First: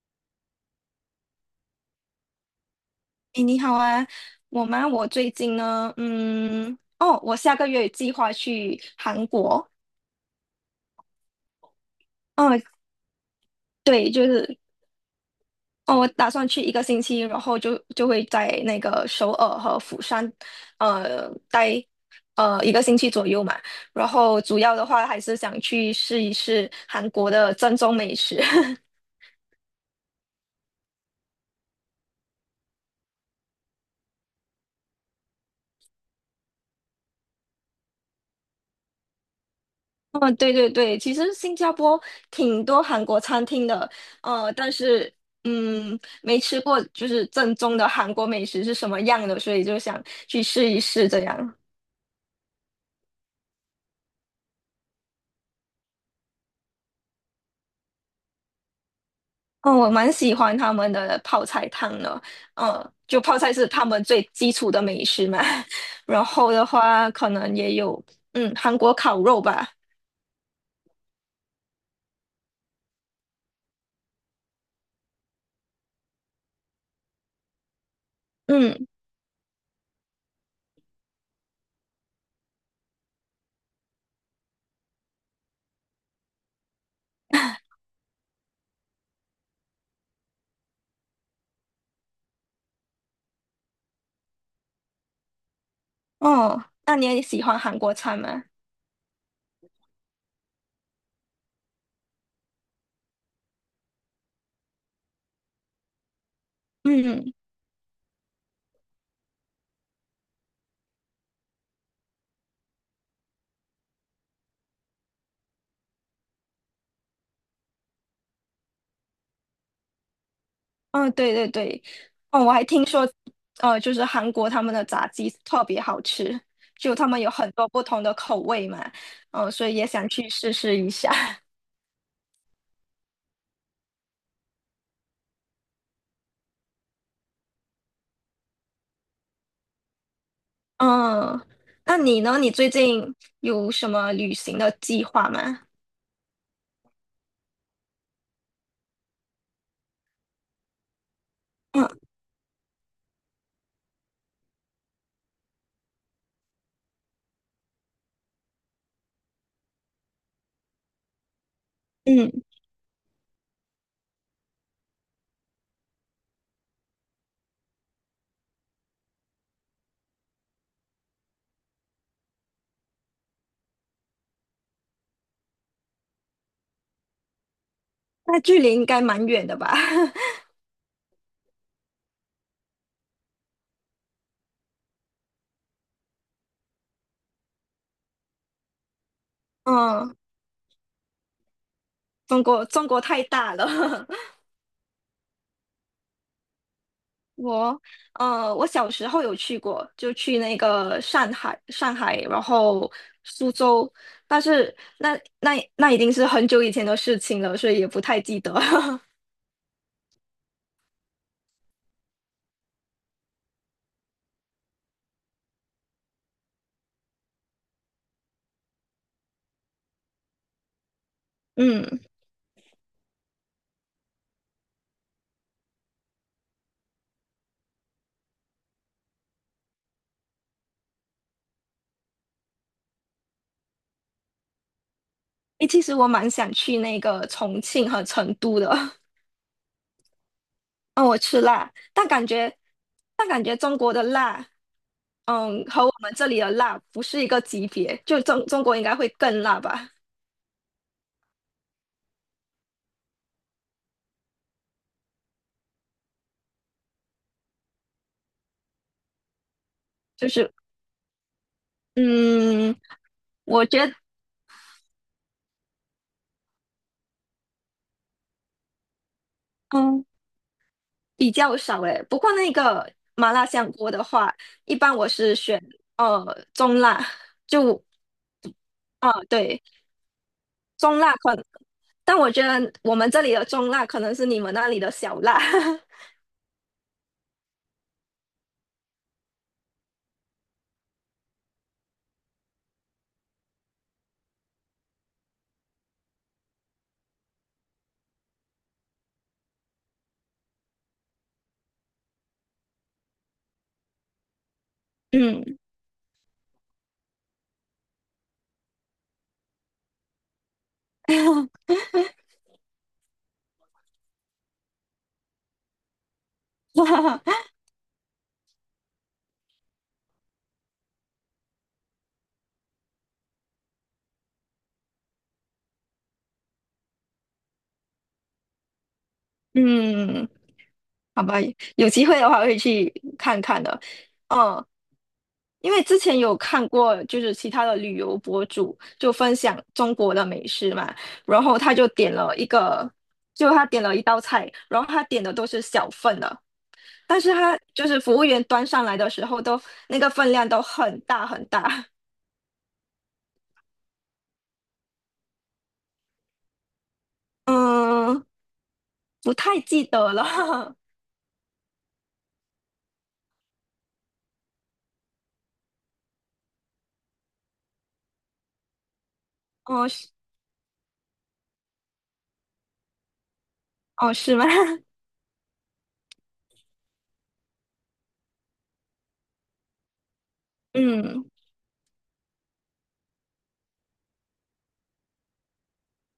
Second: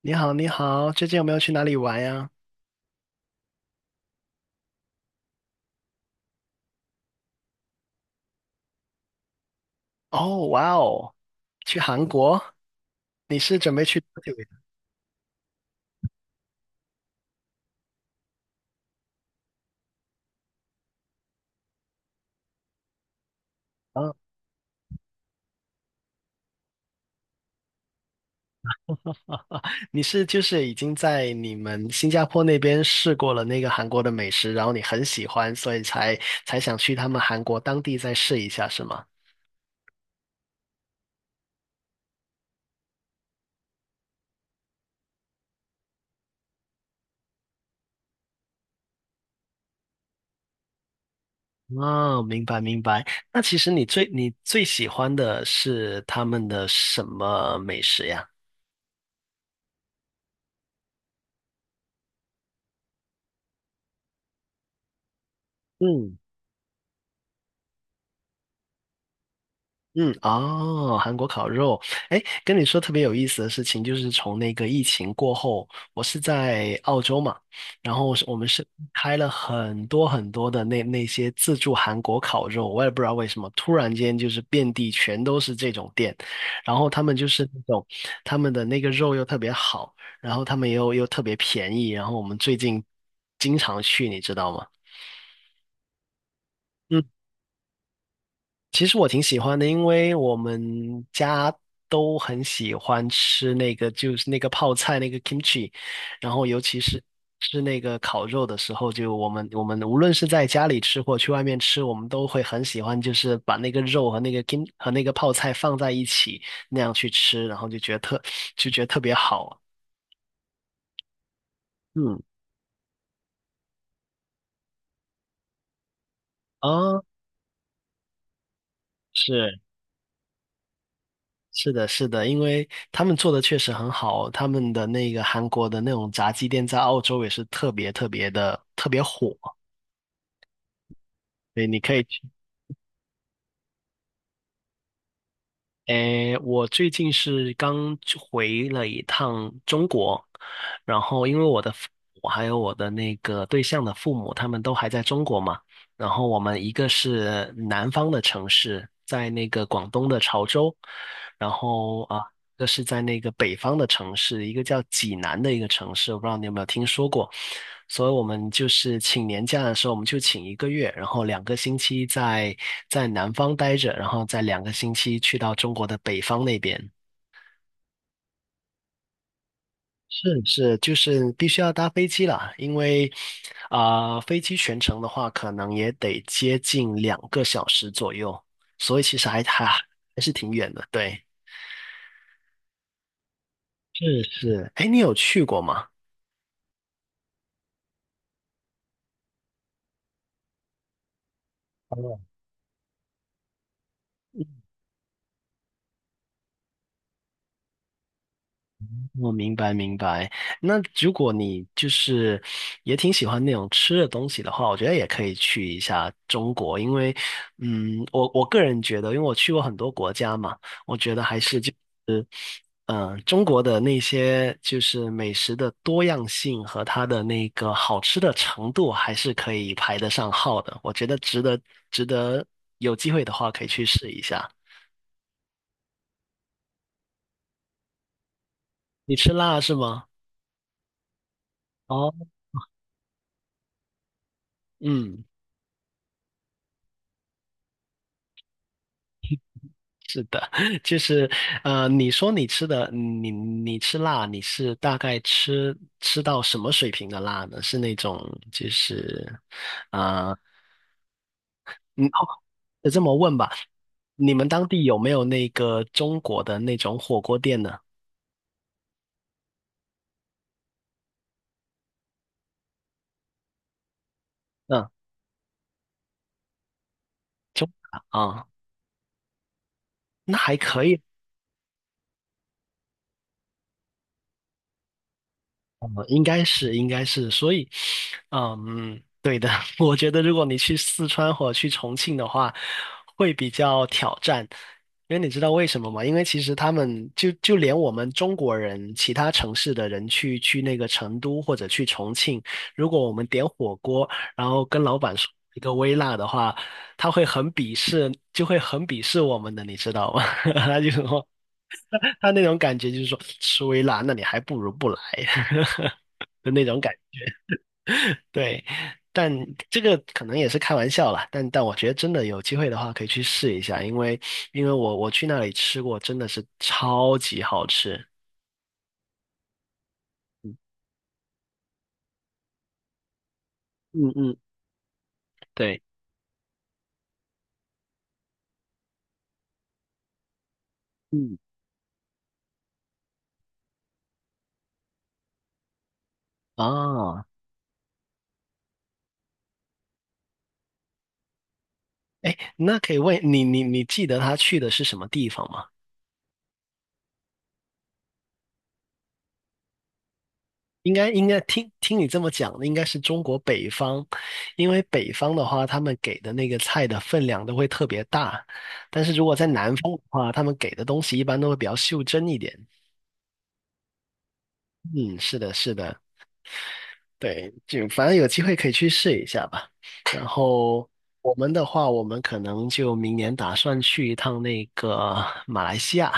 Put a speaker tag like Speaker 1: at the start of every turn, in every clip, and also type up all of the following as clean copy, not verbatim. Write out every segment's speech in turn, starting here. Speaker 1: 你好，你好，最近有没有去哪里玩呀？
Speaker 2: 诶，你好啊，我吗？我最近呢，我下个月计划去韩国。
Speaker 1: 哦，哇哦，去韩国？
Speaker 2: 嗯，
Speaker 1: 你是准备去
Speaker 2: 对，
Speaker 1: 多
Speaker 2: 就
Speaker 1: 久呀？
Speaker 2: 是，哦，我打算去一个星期，然后就会在那个首尔和釜山，待一个星期左右嘛。然
Speaker 1: 啊
Speaker 2: 后主要的话还是想去试一试韩国的正宗美食。
Speaker 1: 你是就是已经在你们新加坡那边试过了那个韩国的美食，然后你很喜欢，所以才想去他们韩国当地再试一下，是吗？
Speaker 2: 嗯，对对对，其实新加坡挺多韩国餐厅的，但是没吃过就是正宗的韩国美食是什么样的，所以就想去试一试这样。
Speaker 1: 哦，明白明白。那其实你最喜欢的是他们的什么美食呀？
Speaker 2: 哦，我蛮喜欢他们的泡菜汤的，就泡菜是他们最基础的美食嘛。
Speaker 1: 嗯
Speaker 2: 然后的话，可能也有韩国烤肉吧，
Speaker 1: 嗯，哦，韩国烤肉，哎，跟你说特别有意思的事情，就是从那个疫情过后，我是在澳洲嘛，然后我们是
Speaker 2: 嗯，
Speaker 1: 开了很多很多的那些自助韩国烤肉，我也不知道为什么，突然间就是遍地全都是这种店，然后他们就是那种他们的那个肉又特别好，然后他们又特别便宜，然后我们最近经常去，你知道吗？
Speaker 2: 哦，那
Speaker 1: 嗯。
Speaker 2: 你也喜欢韩国菜吗？
Speaker 1: 其实我挺喜欢的，因为我们家都很喜欢吃那个，就是那个泡菜那个 kimchi，然后尤其是
Speaker 2: 嗯。
Speaker 1: 吃那个烤肉的时候，就我们无论是在家里吃或去外面吃，我们都会很喜欢，就是把那个肉和那个泡菜放在一起那样去吃，然后就觉得特别好。
Speaker 2: 嗯，对对对，
Speaker 1: 嗯
Speaker 2: 哦，我还听说，就是韩国他们的炸鸡特别好吃，就
Speaker 1: 啊，
Speaker 2: 他们有很多不同的口味嘛，
Speaker 1: 是。
Speaker 2: 所以也想去试试一下。
Speaker 1: 是的，是的，因为他们做的确实很好，他们的那个韩国的那种炸鸡店在澳洲也是特别特别的特别火，
Speaker 2: 嗯，
Speaker 1: 对，你可
Speaker 2: 那
Speaker 1: 以去。
Speaker 2: 你呢？你最近有什么旅行的计划吗？
Speaker 1: 诶，我最近是刚回了一趟中国，然后因为我的父
Speaker 2: 嗯
Speaker 1: 母还有我的那个对象的父母，他们都还在中国嘛。然后我们一个是南方的城市，在那个广东的潮州，然后啊，
Speaker 2: 嗯，
Speaker 1: 一个是在那个北方的城市，一个叫济南的一个城市，我不知道你有没有听说过。所以我们就是请年假的时候，我们就请一个月，然后两个星期在南方待着，然后再两个星期去到中国的北方那边。
Speaker 2: 那距离应该蛮远的吧？
Speaker 1: 是是，就是必须要搭飞机啦，因为啊、飞机全程的话，可能也得接近2个小时左右，所以其实还
Speaker 2: 嗯，
Speaker 1: 是挺远的。对，
Speaker 2: 中国太大了。
Speaker 1: 是 是，哎，你有去过吗？
Speaker 2: 我我小时候有去过，就去那个上海，然后苏州，但是那已经是很久以前的事情了，所以也不太记得。
Speaker 1: 我明白明白。那如果你就是也挺喜欢那种吃的东西的话，我觉得也可以去一下中国，因为我个人觉得，因为我去过很多国家嘛，我觉得还是就
Speaker 2: 嗯，
Speaker 1: 是。嗯，中国的那些就是美食的多样性和它的那个好吃的程度，还是可以排得上号的。我觉得值得有机会的话可以去试一下。
Speaker 2: 诶，其实我蛮想去那个重庆和成都的。
Speaker 1: 你 吃辣是吗？
Speaker 2: 嗯，我吃辣，但
Speaker 1: 哦，
Speaker 2: 感觉但感觉中国的辣，
Speaker 1: 嗯，
Speaker 2: 嗯，和我们这里的辣不是一个级别，就中国应该会更辣吧？
Speaker 1: 就是你吃辣，你是大概吃到什么水平的辣呢？是那种就是
Speaker 2: 就
Speaker 1: 啊。
Speaker 2: 是
Speaker 1: 你
Speaker 2: 嗯，
Speaker 1: 这么问吧，
Speaker 2: 我觉得。
Speaker 1: 你们当地有没有那个中国的那种火锅店呢？
Speaker 2: 嗯比较少诶，不过那个麻辣香锅的话，一
Speaker 1: 嗯。
Speaker 2: 般我是选中辣，
Speaker 1: 九
Speaker 2: 就
Speaker 1: 百啊，
Speaker 2: 啊、对
Speaker 1: 那还可
Speaker 2: 中
Speaker 1: 以
Speaker 2: 辣可能，但我觉得我们这里的中辣可能是你们那里的小辣，
Speaker 1: 嗯，应该是，应该是，所以，嗯，对的，我觉得如果你去四川或者去重庆的话，会比较挑战，因为你知道为什么吗？因为其实他们就连我们中国人，其他城市的人去那个成都或者去重庆，如果我们点火锅，然后跟老板说
Speaker 2: 嗯
Speaker 1: 一个微辣的话，他会很鄙视，就会很鄙视我们的，你知道吗？他就说。他那种感觉就是说，吃微辣，那你还不如不来。就那种感觉对，但这个可能也是开玩笑啦，但我觉得真的有机会的话，可以去试一下，因为我去那里吃过，真的是超级好吃。
Speaker 2: 嗯。
Speaker 1: 嗯
Speaker 2: 好吧，有机会的话会去看看的。
Speaker 1: 嗯，嗯
Speaker 2: 嗯，因
Speaker 1: 对，
Speaker 2: 为之前有看过，就是其他的旅游博主就分享中国的美食嘛，
Speaker 1: 嗯
Speaker 2: 然后他就点了一个，就他点了一道菜，然后他点的都是小份的，但
Speaker 1: 啊，
Speaker 2: 是他就是服务员端上来的时候都那个分量都很大很大，
Speaker 1: 哎，那可以问你，你记得他去的是什么地方吗？
Speaker 2: 嗯，不太记得了，
Speaker 1: 应该听听你这么讲，应该是中国北方，因为北方的话，他们给的那个菜的分量都会特别大，但是如果在南
Speaker 2: 哦
Speaker 1: 方的
Speaker 2: 是
Speaker 1: 话，他们给的东西一般都会比较袖珍一点。
Speaker 2: 哦是吗？
Speaker 1: 嗯，是的，是的，对，就反正有机会可以去试一下吧。然后我们的话，我们可能就明年打算去一趟那个马来西亚。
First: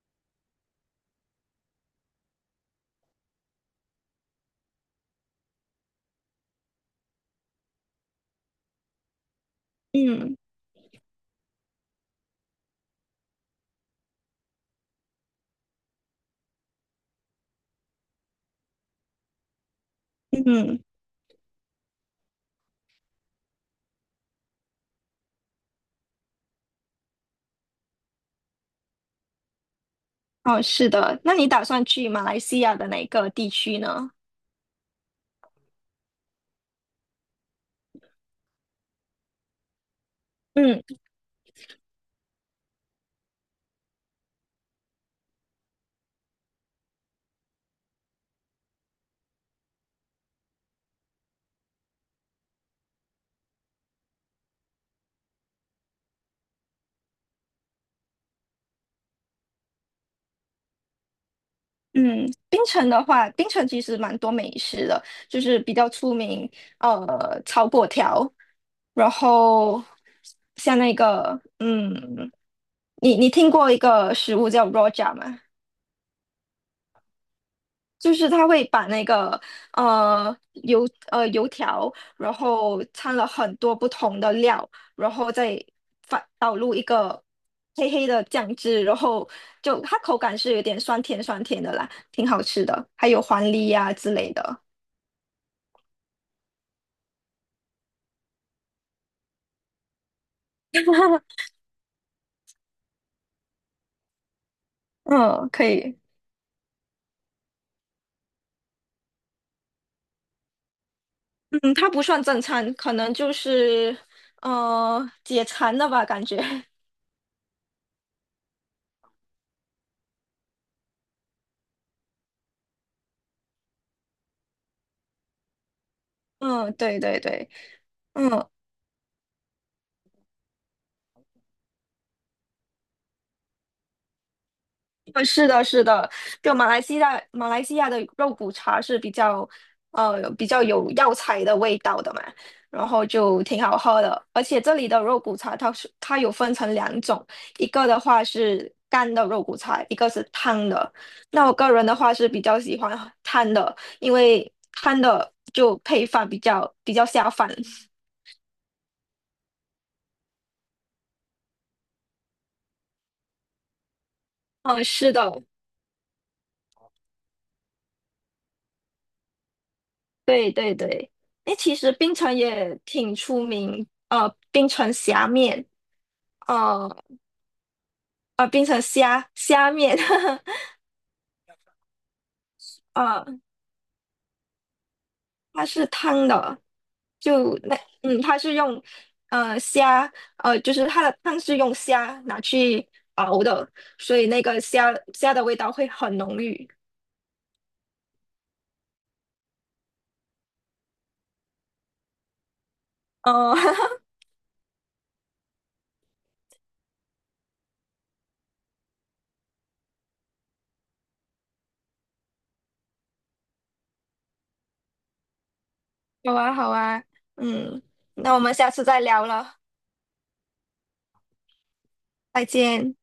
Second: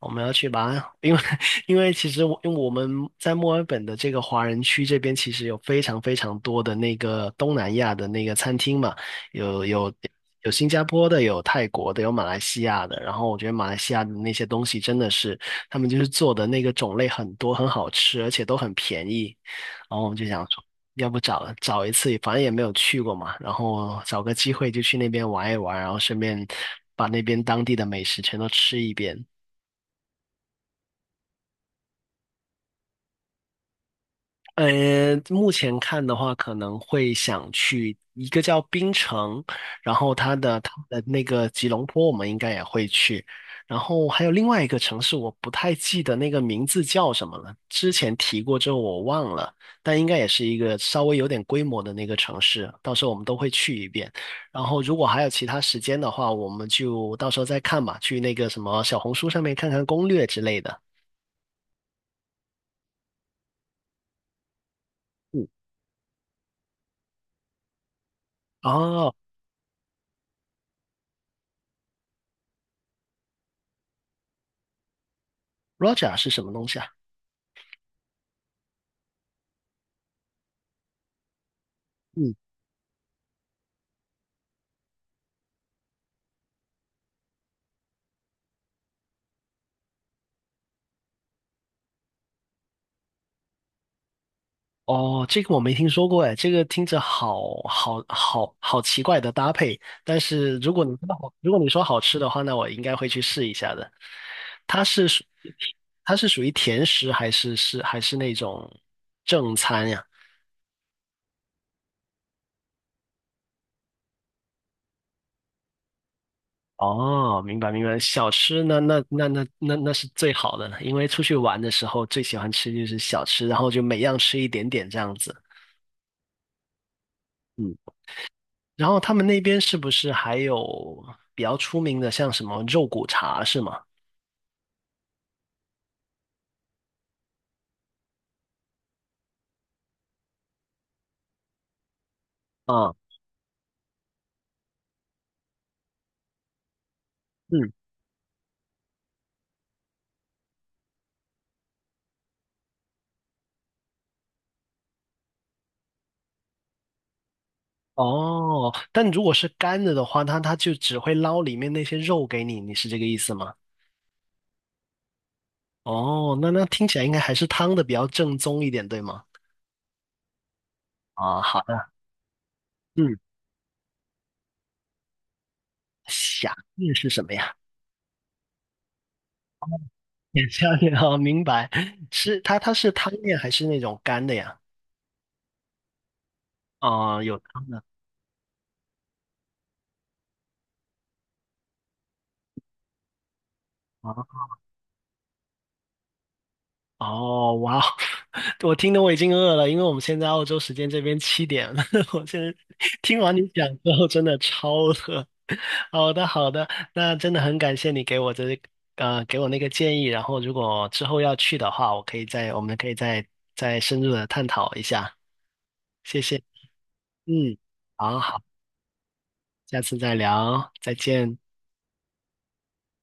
Speaker 1: 我们要去马鞍，因为 因为其实我因为我们在墨尔本的这个华人区这边，其实有非常非常多的那个东南亚的那个餐厅嘛，有有
Speaker 2: 嗯嗯。
Speaker 1: 有新加坡的，有泰国的，有马来西亚的。然后我觉得马来西亚的那些东西真的是，他们就是做的那个种类很多，很好吃，而且都很便宜。然后我们就想说，
Speaker 2: 嗯
Speaker 1: 要不找找一次，反正也没有去过嘛，然后找个机会就去那边玩一玩，然后顺便把那边当地的美食全都吃一遍。
Speaker 2: 哦，是的，那你打算去马来西亚的哪个地区呢？
Speaker 1: 目前看的话，可能会想去一个叫槟城，然后它的它
Speaker 2: 嗯
Speaker 1: 的那个吉隆坡，我们应该也会去。然后还有另外一个城市，我不太记得那个名字叫什么了，之前提过之后我忘了，但应该也是一个稍微有点规模的那个城市，到时候我们都会去一遍。然后如果还有其他时间的话，我们就到时候再看吧，去那个什么小红书上面看看攻略之类的。
Speaker 2: 嗯，槟城的话，槟城其实蛮多美食的，就
Speaker 1: 嗯，
Speaker 2: 是比较出名，炒粿条，然
Speaker 1: 哦
Speaker 2: 后像那个，你听过一个食物叫 ROJA 吗？
Speaker 1: ，Roger 是什么东西啊？
Speaker 2: 就是他会把那个呃油条，然
Speaker 1: 嗯。
Speaker 2: 后掺了很多不同的料，然后再反倒入一个黑黑的酱汁，然后就它口感是有点酸甜酸甜的啦，挺好吃的。还有黄梨呀、之类的，
Speaker 1: 哦，这个我没听说过哎，这个听着好奇怪的搭配，但是如果你说好吃的话，那我应该会去试一下的。它是属
Speaker 2: 嗯，可以，
Speaker 1: 它是属于甜食还是那种正餐呀？
Speaker 2: 嗯，它不算正餐，可能就是解馋的吧，感觉，
Speaker 1: 哦，明白明白，小吃那是最好的了，因为出去玩的时候最喜欢吃就是小吃，然后就每样吃一点点这样子。
Speaker 2: 嗯，对对对。
Speaker 1: 嗯，
Speaker 2: 嗯，
Speaker 1: 然后他们那边是不是还有比较出名的，像什么肉骨茶是吗？
Speaker 2: 是的，是的，就马来西亚的肉骨茶是比较，比较有药材的味道的嘛，然
Speaker 1: 啊，
Speaker 2: 后就挺好喝的。而且这里的肉骨茶，它有分成两种，一
Speaker 1: 嗯，
Speaker 2: 个的话是干的肉骨茶，一个是汤的。那我个人的话是比较喜欢汤的，因为汤的就配饭比较下饭。
Speaker 1: 哦，但如果是干的的话，它就只会捞里面那些肉给你，你是这个意思吗？
Speaker 2: 嗯，是的，
Speaker 1: 哦，那听起来应该还是汤的比较正宗一点，对吗？
Speaker 2: 对对对。
Speaker 1: 啊，
Speaker 2: 诶，
Speaker 1: 好
Speaker 2: 其
Speaker 1: 的，
Speaker 2: 实槟城也挺
Speaker 1: 嗯，
Speaker 2: 出名，槟城虾面。
Speaker 1: 虾面
Speaker 2: 哦，
Speaker 1: 是什么呀？
Speaker 2: 变成虾面，
Speaker 1: 也虾面啊，明白，是它 是汤
Speaker 2: 呃，
Speaker 1: 面还是那种干的呀？
Speaker 2: 它是汤的，
Speaker 1: 啊，有
Speaker 2: 就
Speaker 1: 汤
Speaker 2: 那
Speaker 1: 的
Speaker 2: 嗯，它是用虾，就是它的汤是用虾拿去熬的，所以那
Speaker 1: 啊，
Speaker 2: 个虾的味道会很浓郁。
Speaker 1: 哦，哇，我听得我已经饿了，因为我们现在澳洲时间这边7点了。我现在听完你
Speaker 2: 哦，
Speaker 1: 讲之 后，真的超饿。好的，好的，那真的很感谢你给我那个建议。然后，如果之后要去的话，我们可以再深入的探讨一下。谢
Speaker 2: 好
Speaker 1: 谢，
Speaker 2: 啊，好啊，
Speaker 1: 嗯，
Speaker 2: 嗯，
Speaker 1: 好
Speaker 2: 那我
Speaker 1: 好，
Speaker 2: 们下次再聊了，
Speaker 1: 下次再聊，再见。
Speaker 2: 再见。